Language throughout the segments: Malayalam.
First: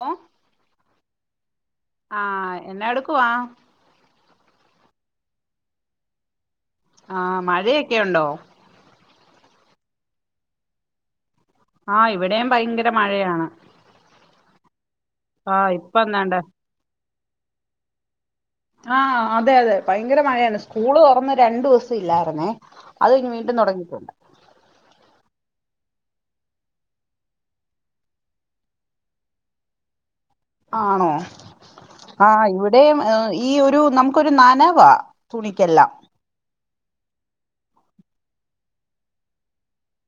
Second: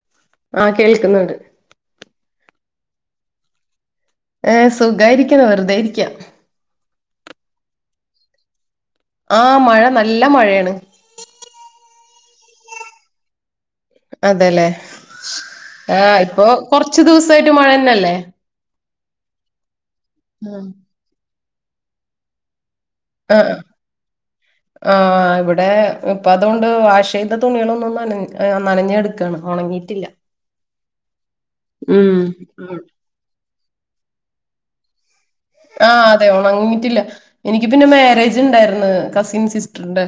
ഓ ആഹ് കേൾക്കുന്നുണ്ട്. ആഹ് എന്നാ എടുക്കുവാ? ഏഹ് സുഖായിരിക്കുന്നു വെറുതെ ഇരിക്ക. ആഹ് മഴയൊക്കെ ഉണ്ടോ? ആഹ് മഴ നല്ല മഴയാണ്. ആഹ് ഇവിടെം ഭയങ്കര മഴയാണ്. അതെല്ലേ ആ ഇപ്പ ആഹ് എന്താണ്ട് ഇപ്പൊ കൊറച്ച് ദിവസായിട്ട് മഴയെന്നയല്ലേ ആഹ് അതെ അതെ ഭയങ്കര മഴയാണ് സ്കൂള് തൊറന്ന് രണ്ടു ദിവസം ഇല്ലായിരുന്നേ അത് കഴിഞ്ഞ് ആഹ് വീണ്ടും തൊടങ്ങി ഇപ്പം ആഹ് ഇവിടെ ഇപ്പ അതുകൊണ്ട് വാഷെയ്ത തുണികളൊന്നും നനഞ്ഞ് ആഹ് നനഞ്ഞ് കെടക് ക്കാണ് ഒണങ്ങിയിറ്റില്ലാ ആണോ ആഹ് ഇവിടെയും ഈ ഒരു നമക്കൊരു നനവാ തുണിക്കെല്ലാം ആഹ് അതെ ഒണങ്ങിയിറ്റില്ലാ എനിക്ക് പിന്നെ മാരേജ് ഉണ്ടായിരുന്നു കസിൻ സിസ്റ്ററിന്റെ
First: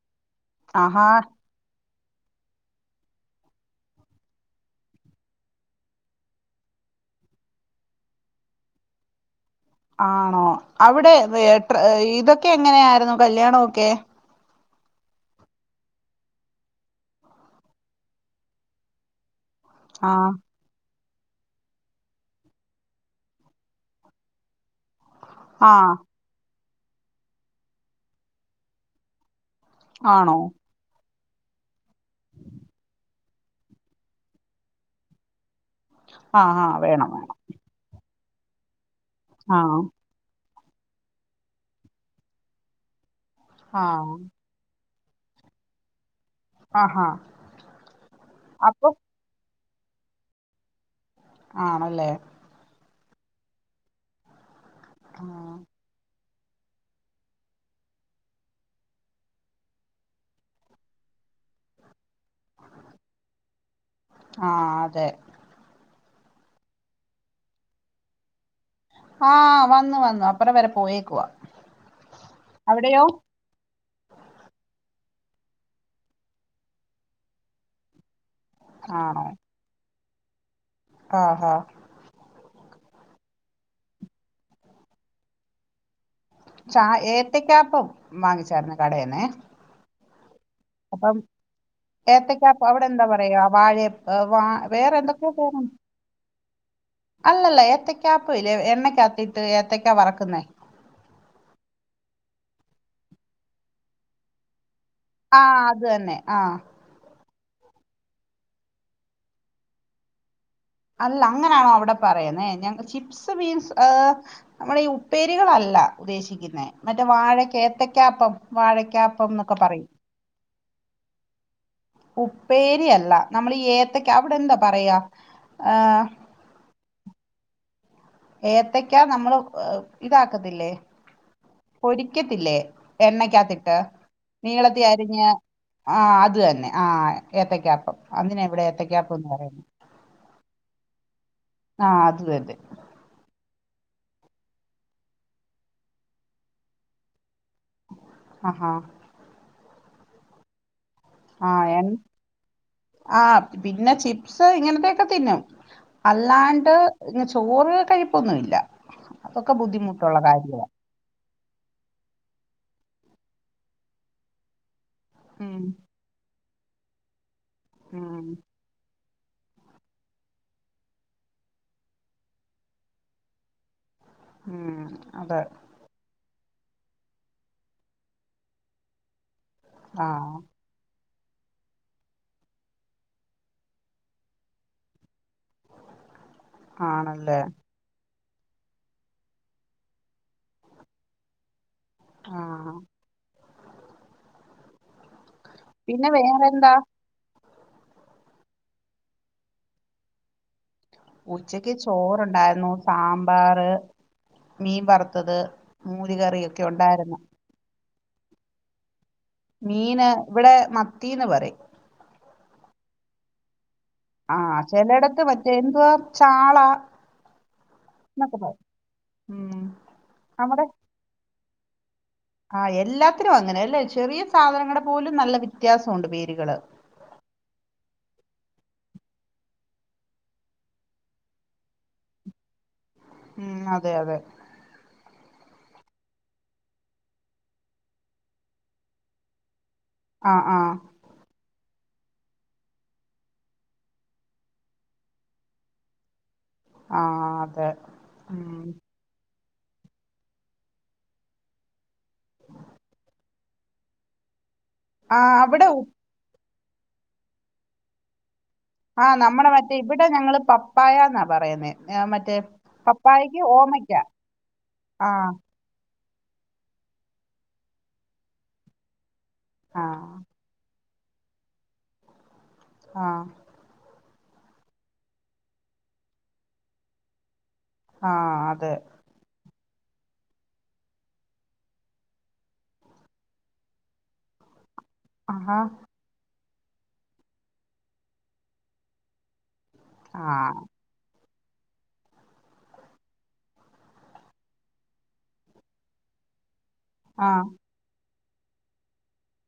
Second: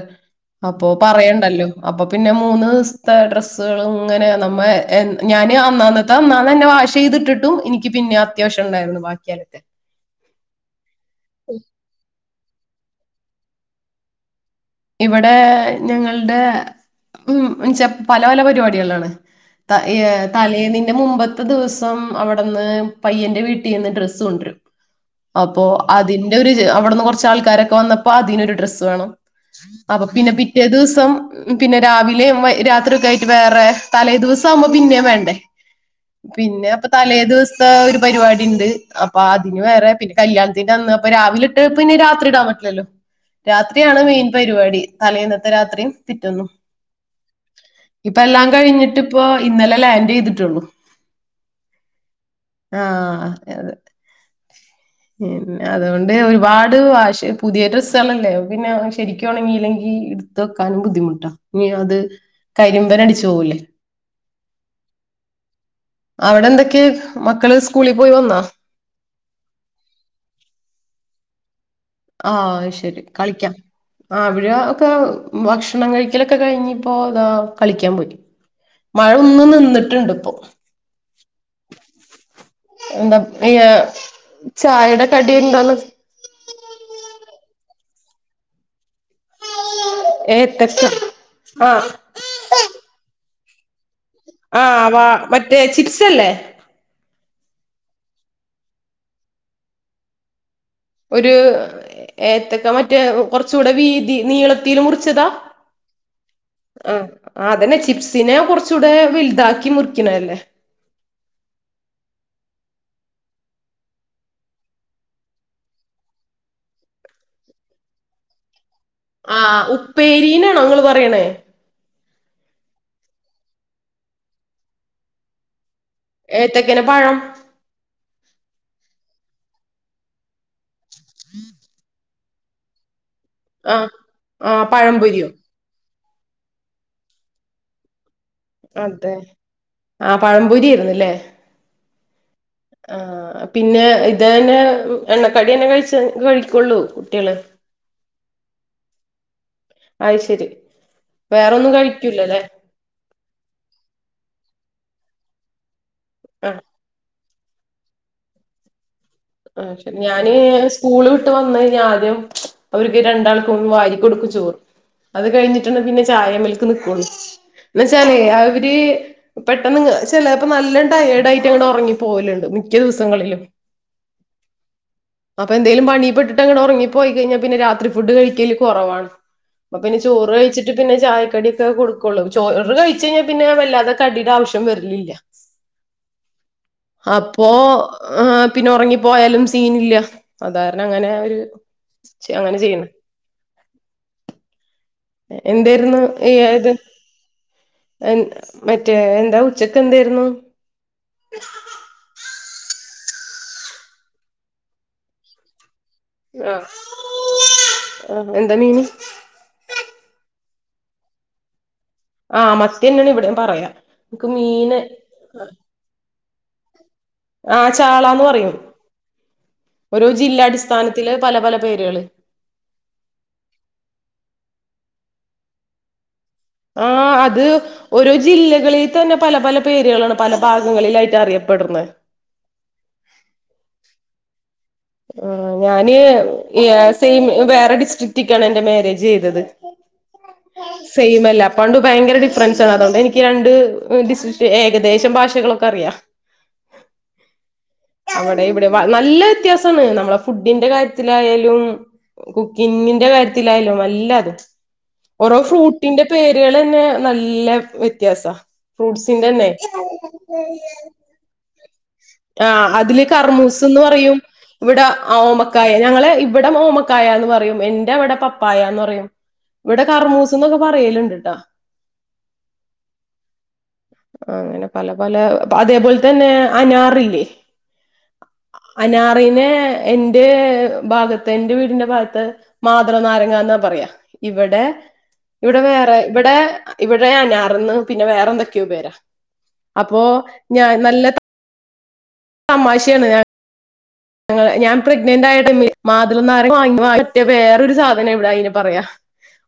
അപ്പൊ ആഹാ പറയണ്ടല്ലോ അപ്പൊ പിന്നെ മൂന്ന്സ്ത്തെ ഡ്രസ്സുകള് ഇങ്ങനെ നമ്മ എൻ ഞാന് അന്നാന്ന് അത് അന്നാന്ന് തന്നെ വാഷ് ചെയ്തിട്ടിട്ടും ഇനിക്ക് പിന്നെ അത്യാവശ്യം ഇണ്ടായിരുന്നു ബാക്കിയലക്കാൻ ആണോ അവിടെ ഏഹ് ട്രെ ഇതൊക്കെ എങ്ങനെയായിരുന്നു കല്യാണൊക്കെ? ഇവിടെ ഞങ്ങൾടെ ഉം ഇച്ചാ പല പല പരിപാടികളാണ് ത ആ ഏഹ് തലേന്നിന്റെ മുമ്പത് ത്ത ദിവസം അവിടുന്ന് പയ്യന്റെ വീട്ടീന്ന് ഡ്രസ്സ് കൊണ്ടരും അപ്പോ ആ അതിൽ [unintelligible] അവിടുന്ന് കൊറച്ച് ആൾക്കാരൊക്കെ വന്നപ്പോ അതിനൊരു ഡ്രസ്സ് വേണം അപ്പൊ പിന്നെ ആണോ പിറ്റേ ദിവസം പിന്നെ രാവിലേം വയ് രാത്രി ഒക്കെ ആയിട്ട് വേറെ തലേദിവസം ആവുമ്പോ പിന്നേം വേണ്ടേ ആ ആ പിന്നെ അപ്പൊ വേണം തലേ വേണം ദിവസത്തെ ഒരു പരിപാടി ഇണ്ട് അപ്പൊ ആ അതിന് വേറെ പിന്നെ കല്യാണത്തിന്റെ അന്ന് അപ്പൊ രാവിലെ ഇട്ട് പിന്നെ രാത്രി ഇടാൻ പറ്റില്ലല്ലോ ആ രാത്രിയാണ് മെയിൻ പരിപാടി തലേയിന്നത്തെ രാത്രിയും പിറ്റെന്നും ആഹാ ഇപ്പം എല്ലാം അപ്പൊ കഴിഞ്ഞിട്ട് ഇപ്പൊ ഇന്നലെ ലാൻഡ് ചെയ്തിട്ടേള്ളു ആണല്ലേ ആഹ് അതെ അതെ ആ പിന്നാ അതുകൊണ്ട് ഒരുപാട് വാഷി പുതിയ ഡ്രസ്സേളല്ലേ അപ്പ പിന്നെ ശരിക്കും ക്ക് ഒണങ്ങിയില്ലെങ്കി ഇടുത്ത് വെക്കാനും ബുദ്ധിമുട്ടാ ഇനി അത് കരിമ്പനടിച്ച് പോവൂലേ ആഹ് അതെ അവിടെ എന്തൊക്കെ മക്കള് സ്കൂളിൽ പോയി വന്നാ? ആഹ് വന്നു വന്നു അപ്പറം വരെ പോയേക്കുവാ ആഹ് അയ് ശരി അവിടെയോ കളിക്കാം ആഹ് അവര് ഒക്കെ ഭക്ഷണം കഴിക്കലൊക്കെ കഴിഞ്ഞിപ്പോ ഇതാ കളിക്കാൻ പോയി മഴ ഒന്ന് നിന്നിട്ടുണ്ട് ഇപ്പോ ആഹ് ആഹ് എന്താ ഈ ചായേടെ കടി എന്താണ്? ചാ ഏത്താക്കാപ്പം വാങ്ങിച്ചാര്ന്നു കടേന്നെ ഏത്തെക്കാ അപ്പം ആഹ് ഏത്തക്കാപ്പം അവിടെ എന്താ പറയാ വാഴയപ് ആഹ് വാ മറ്റേ ചിപ്സല്ലേ അല്ലല്ലാ ഏത്തക്കാപ്പ ഇല്ലേ എണ്ണക്കാത്തിട്ട് ഏത്തക്കാ വറക്കുന്നേ ഒരു ഏത്തക്കാ മറ്റേ കൊറച്ചൂടെ വീതി നീളത്തിൽ മുറിച്ചതാ ആഹ് അത് തന്നെ ആഹ് ആഹ് അതന്നെ ചിപ്സിനെ കൊറച്ചൂടെ വലുതാക്കി മുറിക്കണെ അല്ലേ അല്ലാ അങ്ങനാണോ അവിടെ പറയുന്നേ ഞങ്ങ് ചിപ്സ് മീൻസ് ഏഹ് നമ്മളെ ഈ ഉപ്പേരികളല്ലാ ഉദ്ദേശിക്കുന്ന മറ്റേ വാഴക്ക ഏത്തക്കാപ്പം വാഴക്കാപ് ആഹ് ഉപ്പേരീനാണോ ഇങ്ങള് പറയണേ ഉപ്പേരിയല്ല നമ്മള് ഈ ഏത്തക്ക അവിടെ എന്താ പറയാ? ഏഹേ ഏത്തക്കേനെ പഴം ഏത്തക്കാ നമ്മള് ഇതാക്കത്തില്ലേ? പൊരി ക്കത്തില്ലേ എണ്ണക്കാത്തിട്ട് ആഹ് ആഹ് നീളത്തി അരിഞ്ഞ് പഴംപൊരിയോ ആഹ് അത് തന്നെ ആ ഏത്തയ്ക്കപ്പം അതിനെ ഇവിടെ അതെ ഏത്തക്കപ്പം എന്ന് പറയുന്നെ ആഹ് പഴംപൊരിയേര്ന്ന് ല്ലേ? ആഹ് അത് തന്നെ ആഹ് പിന്നെ ഇത് തന്നെ എണ്ണക്കടിയന്നെ കഴിച്ച കഴിക്കൊള്ളൂ കുട്ടിയള്? ആഹാ അഹ് ശരി ആഹ് വേറൊന്നും എൻ കഴിക്കൂലല്ലേ? ആഹ് പിന്നെ ചിപ്സ് ഇങ്ങനത്തെയൊക്കെ തിന്നും ആഹ് അല്ലാണ്ട് ചോറ് കഴിപ്പൊന്നുവില്ല അഹ് ശരി ഞാന് സ്കൂള് വിട്ട് വന്ന് കഴിഞ്ഞാ ആദ്യം അവർക്ക് രണ്ടാൾക്കും ഒന്ന് വാരി കൊടുക്കും ചോറ് അത് ഉം കഴിഞ്ഞിട്ടാണ് പിന്നെ ചായേമൽക്ക് നിക്കൊള്ളു എന്ന് വെച്ചാലെ ഉം അവര് ര് പെട്ടെന്ന് ചെലേപ്പോ നല്ലോം ടയേഡായിട്ട് അങ്ങട്ട് ഒറങ്ങി പോകല്ണ്ട് മിക്ക ദിവസങ്ങളിലും ആഹ് അപ്പൊ എന്തേലും പണിപ്പെട്ടിട്ടങ്ങട്ട് ഒറങ്ങിപ്പോയി കഴിഞ്ഞാ പിന്നെ രാത്രി ഫുഡ് കഴിക്കല് കൊറവാണ് അപ്പൊ പിന്നെ ചോറ് ആഹ് കഴിച്ച് ട്ട് പിന്നെ ചായക്കടിയൊക്കെ കൊടുക്കൊള്ളൂ ചോറ് കഴിച്ച് കഴിഞ്ഞാ പിന്നെ വല്ലാതെ കടിയുടെ ആവിശ്യം വര്ലില്ല ആണല്ലേ അപ്പോ ആഹ് പിന്നെ ഒറങ്ങിപ്പോയാലും സീനില്ല അത് കാരണം അങ്ങനെ ഒരു അങ്ങനെ ആഹ് ചെയ്യ്ന്നെ എന്തേരുന്നു പിന്നെ വേറെന്താ ഇയായത്? മറ്റേ എന്താ ഉച്ചക്കെന്തേരുന്നു? ഉച്ചക്ക് ചോർണ്ടായിരുന്നു സാമ്പാറ്, മീൻ വറുത്തത് മൂര് കറിയൊക്കെ ആഹ് ഉണ്ടായിരുന്നു ആഹ് എന്താ മീന്? മീന് ഇവടെ മത്തീന്ന് പറയും ആഹ് മത്തിയെന്നെയാണ് ഇവിടെം പറയാ ഇക്ക് ആഹ് മീന് ചെലടത്ത് മറ്റേ എന്തുവാ ചാള ആ ചാളാന്ന് പറയും ഉം ഒരോ ജില്ലാ നമ്മടെ അടിസ്ഥാനത്തില് പല പല പേരുകള് ആഹ് എല്ലാത്തിനും അങ്ങനെ അല്ലെ? ചെറിയ സാധനങ്ങള് പോലും നല്ല വ്യത്യാസം ഒണ്ട് പേരുകള് ആഹ് അത് ഓരോ ജില്ലകളി തന്നെ പല പല പേരുകളാണ് പല ഭാഗങ്ങളിലായിട്ട് അറിയപ്പെട്ണെ ഉം അതെ അതെ ആഹ് ഞാന് സെയിം വേറെ ഡിസ്ട്രിക്റ്റ്ക്കാണ് എന്റെ മാരേജ് ചെയ്തത് ആഹ് ആഹ് ആഹ് സെയിമല്ല അപ്പ അഹോണ്ട് ഭയങ്കര ഡിഫറൻസാണ് അതുകൊണ്ട് എനിക്ക് രണ്ട് ഡിസ്‌ട്രിക്റ്റ് ഏകദേശം ഭാഷകളൊക്കെ അറിയാ ആഹ് അതെ അവിടെ ഇവിടെ ഉം നല്ല വ്യത്യാസ ണ് നമ്മളെ ഫുഡിന്റെ കാര്യത്തിലായാലും കുക്കിങ്ങിന്റെ കാര്യത്തിലായലും എല്ലാതും ആഹ് ഓരോ അവിടെ ഫ്രൂട്ടിന്റെ പേരുകളന്നെ നല്ല വ്യത്യാസ ഫ്രൂട്ട്സിന്റെന്നെ ന്നാ പറയുന്നേ ഏഹ് ആഹ് അതില് കർമൂസ്ന്ന് പറയും. ഇവിടെ ആഹ് ഓമ ക്കായ ഞങ്ങള് ഇവിടെ ഓമക്കായ എന്ന് പറയും. എന്റെ അവിടെ പപ്പായാന്ന് പറയും. ഇവിടെ ആഹ് കർമൂസ്ന്നൊക്കെ പറയലുണ്ട്ട്ടാ. ആഹ്. അങ്ങനെ പല പല അതേപോലെ തന്നെ അനാറില്ലേ? ആഹ് അതെ അനാറിനെ എന്റെ ഭാഗത്ത് എന്റെ വീടിന്റെ ഭാഗത്ത് മാതളനാരങ്ങാന്നാ പറയാ. ഇവിടെ ആഹാ ഇവിടെ വേറെ ഇവിടെ ഇവിടെ അനാർന്ന് പിന്നെ വേറെന്തൊക്കെയോ പേരാ. അപ്പോ ആഹ് ഞാൻ നല്ല തമാശയാണ് ഞാൻ ഞാൻ പ്രെഗ്നന്റായ ടൈമില് മാതള നാരങ്ങ വാങ്ങിയ മറ്റേ ആഹ് വേറൊരു സാധനാ ഇവിടെ അയിന് പറയാ.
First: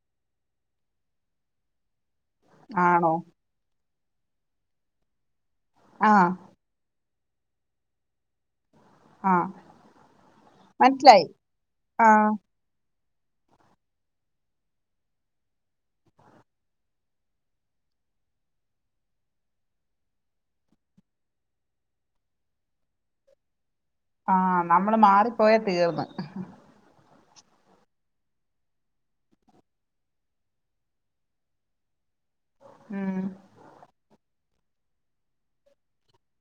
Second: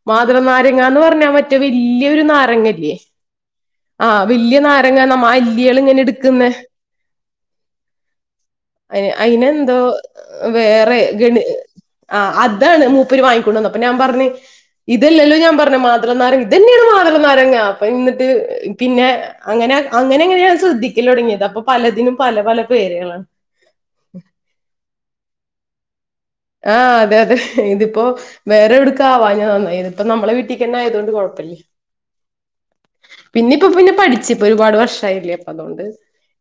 മാതള നാരങ്ങാന്ന് പറഞ്ഞാ മറ്റേ വല്ല്യൊരു നാരങ്ങയില്ലേ. ആണോ ആഹ് വല്യ നാരങ്ങ നമ്മ അല്ലികൾ ഇങ്ങനെ ആഹ് എടുക്കുന്നെ. അയിന് ആഹ് എന്തോ വേറെ മനസ്സിലായി ഗണി ആഹ് അ താണ് മൂപ്പര് വാങ്ങിക്കൊണ്ടന്ന്. അപ്പൊ ഞാൻ പറഞ്ഞ് ഇതല്ലല്ലോ ഞാൻ പറഞ്ഞെ മാതളനാരങ്ങ ഇതന്നെയാണ് മാതളനാരങ്ങ. അപ്പം എന്നിട്ട് പിന്നെ അങ്ങനെ അങ്ങനെ ഇങ്ങനെയാണ് ഞാൻ ശ്രദ്ധിക്കലൊടങ്ങിയത്. അപ്പൊ പലതിനും പല പല പേരുകളാണ്. ആഹ് നമ്മള് മാറിപ്പോയ തീർന്ന്. ആഹ് അതെ അതെ. ഇതിപ്പോ വേറെ എവിടുക്കാവാഞ്ഞത് നന്നായി. ഇത്പ്പം നമ്മളെ വീട്ടിക്ക് തന്നെ ആയതോണ്ട് കുഴപ്പല്ല. ഉം ഇനിയിപ്പ പിന്നെ പഠിച്ച്. ഇപ്പൊ ഒരുപാട് വർഷം ആയില്ലേ അപ്പൊ അതൊണ്ട്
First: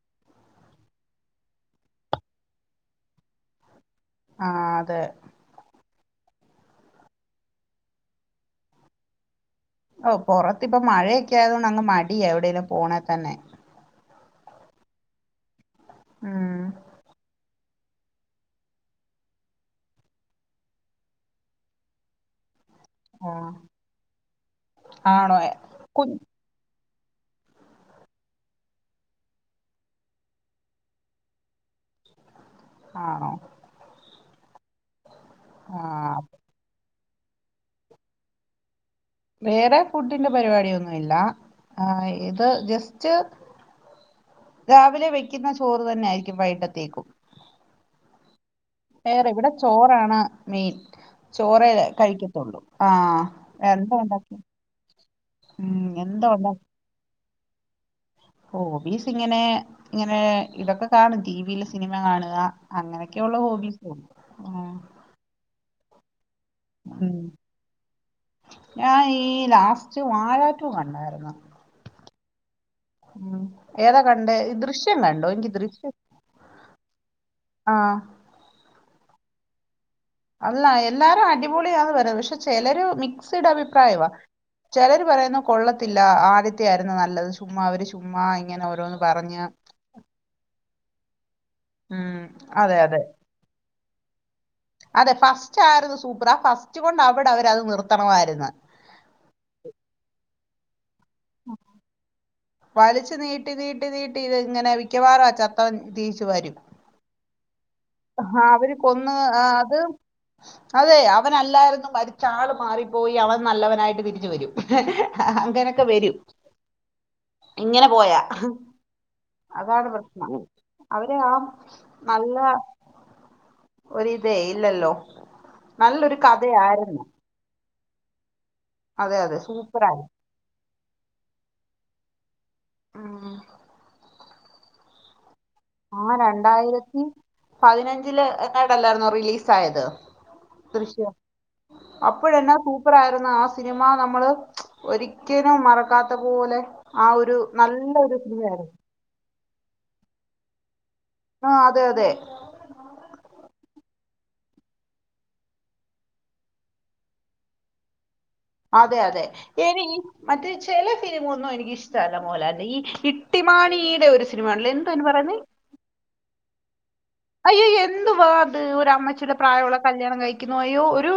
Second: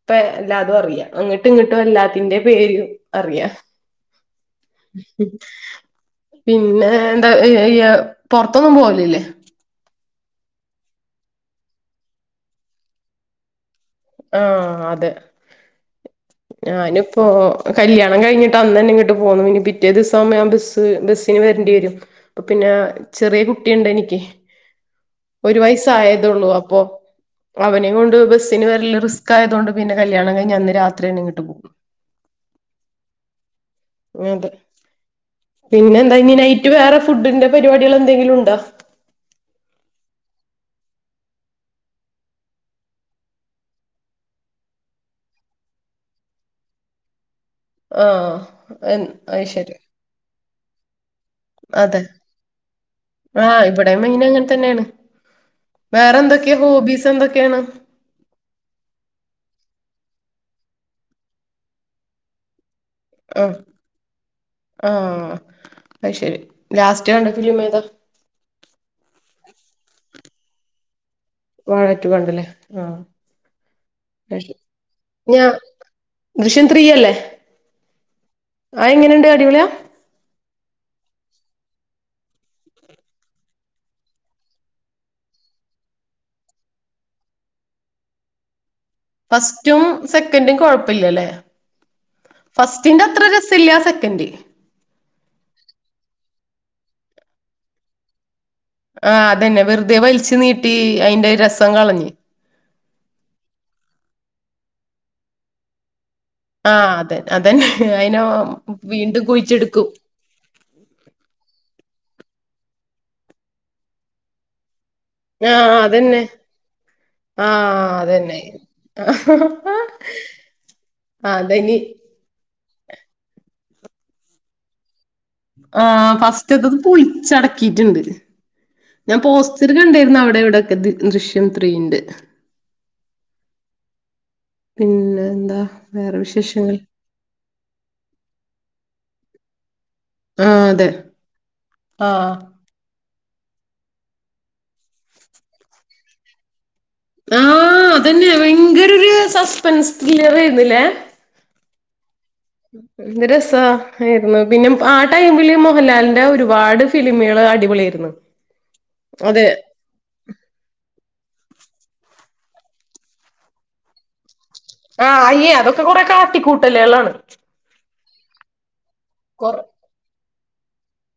ഇപ്പം എല്ലാതും അറിയാം. അങ്ങിട്ടും ഇങ്ങിട്ടും എല്ലാത്തിന്റെ പേരും അറിയാം. ആഹ് അതെ [inaudible] പിന്നെ എന്താ ഇയ്യ് പുറത്തൊന്നും പോവലില്ലേ? ഓഹ് പുറത്തിപ്പം മഴയൊക്കെ ആയതോണ്ട് അങ്ങ് മടിയാ എവിടെങ്കിലും പോണേ തന്നെ. ആഹ് അതെ ഉം ഞാനിപ്പോ കല്യാണം കഴിഞ്ഞിട്ട് അന്ന് തന്നെ ഇങ്ങട്ട് പോന്നു. പിന്നെ ഇനി പിറ്റേ ദിവസം ഞാൻ ബസ്സ് ബസ്സിന് വരണ്ടി വരും. അപ്പം പിന്നെ ചെറിയ ആഹ് കുട്ടിയുണ്ട് എനിക്ക്. ആണോ ഒരു കു വയസായതുള്ളൂ. അപ്പൊ അവനെയും കൊണ്ട് ബസ്സിന് വരല് റിസ്ക് ആയതോണ്ട് പിന്നെ കല്യാണം കഴിഞ്ഞന്ന് രാത്രി തന്നെ ഇങ്ങട്ട് പോന്നു. ആണോ. അതെ. പിന്നെ എന്താ ആഹ് ഇനി നൈറ്റ് വേറെ ഫുഡിന്റെ പരിപാടികൾ എന്തെങ്കിലുണ്ടാ? വേറെ ഫുഡിന്റെ പരിപാടിയൊന്നും ഇല്ല. ആഹ് ഇത് ജസ്റ്റ് രാവിലെ വെക്കുന്ന ചോറ് തന്നായിരിക്കും വൈകിട്ടത്തേക്കും. ആഹ് വേറെ അത് ഇവിടെ ശരി ചോറാണ് മെയിൻ. ചോറെ അതെ കഴിക്കത്തുള്ളൂ. ആഹ് വേറെ എന്താ ഉണ്ടാക്കിയ തന്നാണ് വേറെ എന്തൊക്കെയാ ഉണ്ടാക്കി ഹോബീസ് എന്തൊക്കെയാണ്? ഹോബീസ് ഇങ്ങനെ ഇങ്ങനെ ഇതൊക്കെ കാണും. ടി വി യില് സിനിമ കാണുക അങ്ങനെ ക്കെയുള്ളു ആഹ് ഹോബിസ്. ആഹ് ആഹ് അത്ശരി. ലാസ്റ്റ് ഉം കണ്ട ഫിലിം ഏതാ? ഞാൻ ഈ ലാസ്റ്റ് വാഴാ ടു കണ്ടായിരുന്ന്. വാഴ ടു കണ്ടല്ലേ. ആഹ് ഉം ഏതാ കണ്ടേ ഈ ദൃശ്യം കണ്ടോ എനിക്ക് ദൃശ്യം പിയല്ലേ. ആഹ്. അയ് എങ്ങനെണ്ട് അടിപൊളിയാ അല്ല എല്ലാരും അടിപൊളിയാന്ന് വര പക്ഷെ ചിലര് മിക്സഡ് അഭിപ്രായവാ ചിലര് പറയുന്നു കൊള്ളത്തില്ല ആദ്യത്തെ ആയിരുന്നു നല്ലത് ചുമ്മാ അവര് ചുമ്മാ ഇങ്ങനെ ഓരോന്ന് പറഞ്ഞ് ഫസ്റ്റും സെക്കൻ്റും കൊഴപ്പില്ലല്ലേ ഉം അതെ അതെ ഫസ്റ്റിന്റത്ര രസ ഇല്ല സെക്കൻ്റ് അതെ ഫസ്റ്റ് ആരുന്നു സൂപ്പർ ആ ഫസ്റ്റ് കൊണ്ട് അവിടെ അവര് അത് നിർത്തണമായിരുന്ന്. ആ അതന്നെ വെറുതെ വലിച്ചു നീട്ടി അയിന്റെ രസം കളഞ്ഞ്. വലിച്ചു നീട്ടി നീട്ടി നീട്ടി ഇത് ഇങ്ങനെ മിക്കവാറും ചത്തവൻ തിരിച്ചു വരും. ആഹ് അതെ അതന്നെ അയിന ആ, അവര് കൊന്ന് വീണ്ടും ആ, അത് കുഴിച്ചിട്ക്കും അതെ അവനല്ലായിരുന്നും മരിച്ച ആള് മാറിപ്പോയി അവൻ നല്ലവനായിട്ട് തിരിച്ചു വരും. ആഹ് അങ്ങനൊക്കെ വരും അതന്നെ ഇങ്ങനെ ആഹ് പോയാ അതന്നെ ആ അതാണ് പ്രശ്നം. അവര് ആ അതനി നല്ല ഒര് ഇതേ ഇല്ലല്ലോ ആ നല്ലൊരു ഫസ്റ്റത്തതും കഥയായിരുന്നു പൊളിച്ചട ‌ക്കിട്ടുണ്ട് ഞാൻ അതെ അതെ പോസ്റ്റർ സൂപ്പറായിരുന്നു കണ്ടായിരുന്നു അവിടെ ഇവിടെക്കെ ദൃശ്യം ത്രീന്റെ. ആഹ് പിന്നെ എന്താ ആ വേറെ വിശേഷങ്ങൾ രണ്ടായിരത്തി പതിനഞ്ചില് എങ്ങാണ്ടല്ലായിരുന്നോ റിലീസ് ആയത് ആ അതെ ദൃശ്യം ആ അപ്പഴെന്നാ സൂപ്പ പ്പറായിരുന്നു ആ സിനിമ നമ്മള് ഒരിക്കലും മറക്കാത്ത പോലെ. ആ ഒരു നല്ല ഒരു ഫീലായിരുന്നു സ്പെൻസ് ത്രില്ലർ ആയിരുന്നില്ലേ ആ അതെ അതെ ഉം എന്ത് രസായിരുന്നു പിന്നെ ആ ടൈമില് മോഹൻലാലിന്റെ ഒരുപാട് ഫിലിമുകള് അടിപൊളി ആയിരുന്നു അതെ അതെ എനിക്ക് മറ്റേ ചെല സിനിമയൊന്നും എനിക്ക് ഇഷ്ടല്ല മോഹൻലാലിന്റെ ഈ ഇട്ടിമാണീടെ ഒരു സിനിമണ്ടല്ലേ ആഹ് അയ്യേ അതൊക്കെ കൊറെ കാട്ടിക്കൂട്ടലുകളാണ് അയ്യയ്യോ എന്തുവാ അത് ഒരു അമ്മച്ചിയുടെ കൊറ പ്രായമുള്ള കല്യാണം കഴിക്കുന്നു അയ്യോ ഒരു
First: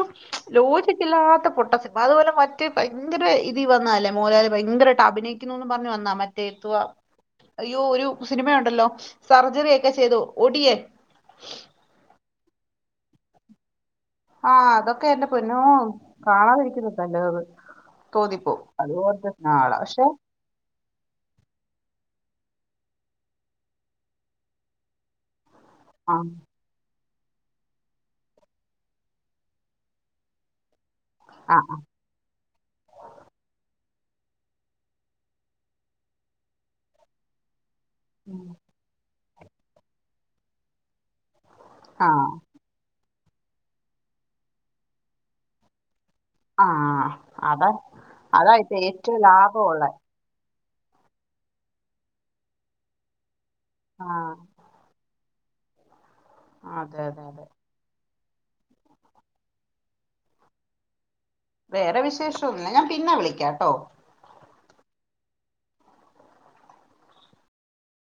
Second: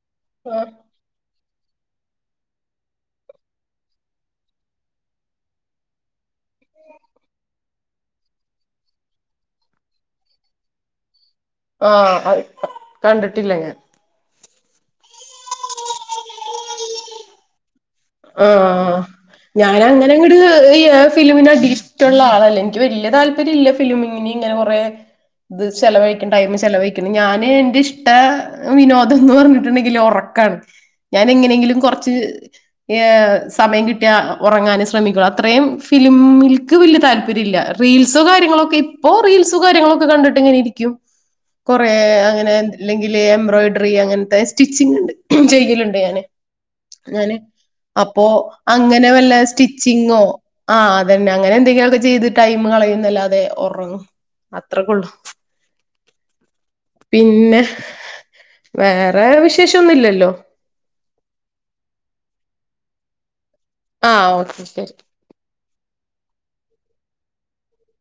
ആ ലോച ല്ലാത്ത പൊട്ട സിനിമ അതുപോലെ മറ്റേ ഭയങ്കര ഇതി വന്നാലേ മോഹൻലാല് ഭയങ്കരാട്ട് അഭിനയിക്കുന്നുന്ന് പറഞ്ഞു വന്ന മറ്റ ന്തുവാ അയ്യോ ഒരു സിനിമയൊണ്ടല്ലോ സർജറി ഒക്കെ ചെയ്തു ഒടിയൻ ആഹ് അത് കണ്ടിട്ടില്ല ഞാൻ ആഹ് അതൊക്കെ എന്റെ പൊന്നോ കാണാതിരിക്കുന്നതാ നല്ലത് തോന്നിപ്പോ ആഹ് അതുപോലത്തെ നാളെ ഞാന് പക്ഷെ അങ്ങനെങ്ങട് ഈ ഫിലിമിന് അടിഷനുള്ള ആളല്ല എനിക്ക് വല്യ താല്പര്യല്ല ഫിലിമിങ്ങിന് ഇങ്ങനെ കുറെ ഇത് ആ ചെലവയിക്കാൻ ടൈമ് ചെലവയ് ഞാന് എന്റെ ഇഷ്ട വിനോദംന്ന് പറഞ്ഞിട്ടുണ്ടെങ്കില് ഉറക്കാണ് ഞാൻ ആ എങ്ങനെങ്കിലും കുറച്ച് സമയം കിട്ടിയ ഉറങ്ങാനെ ശ്രമിക്കുള്ളൂ അത്രയും ഫിലിമിൽക്ക് വലിയ താല്പര്യല്ല പറ റീൽസും കാര്യങ്ങളൊക്കെ, ഇപ്പൊ റീൽസും കാര്യങ്ങളൊക്കെ കണ്ടിട്ട് ഇങ്ങനെ ഇരിക്കും. കൊറേ ആ അങ്ങനെ അല്ലെങ്കില് എംബ്രോയിഡറി അങ്ങനത്തെ സ്റ്റിച്ചിങ് ചെയ്യലുണ്ട് ഞാന് ആഹ ഞാന് അതാ അപ്പോ അതായിട്ട് അങ്ങനെ ഏറ്റവും വല്ല ലാഭമുള്ള സ്റ്റിച്ചിങ് നോ ആ അതന്നെ അങ്ങനെ എന്തെക്കെ ചെയ്ത് ടൈ കളയുന്നല്ലാതെ ആ ഉറങ്ങുംഅദ് അത്ര കൊള്ളു അതെ അതെ അതെ പിന്നെ വേറെ വിശേഷം ഒന്നുമില്ലല്ലോ? വേറെ വിശേഷംന്നില്ല ഞാൻ പിന്നെ വിളിക്കാംട്ടോ. ആ ഓക്കെ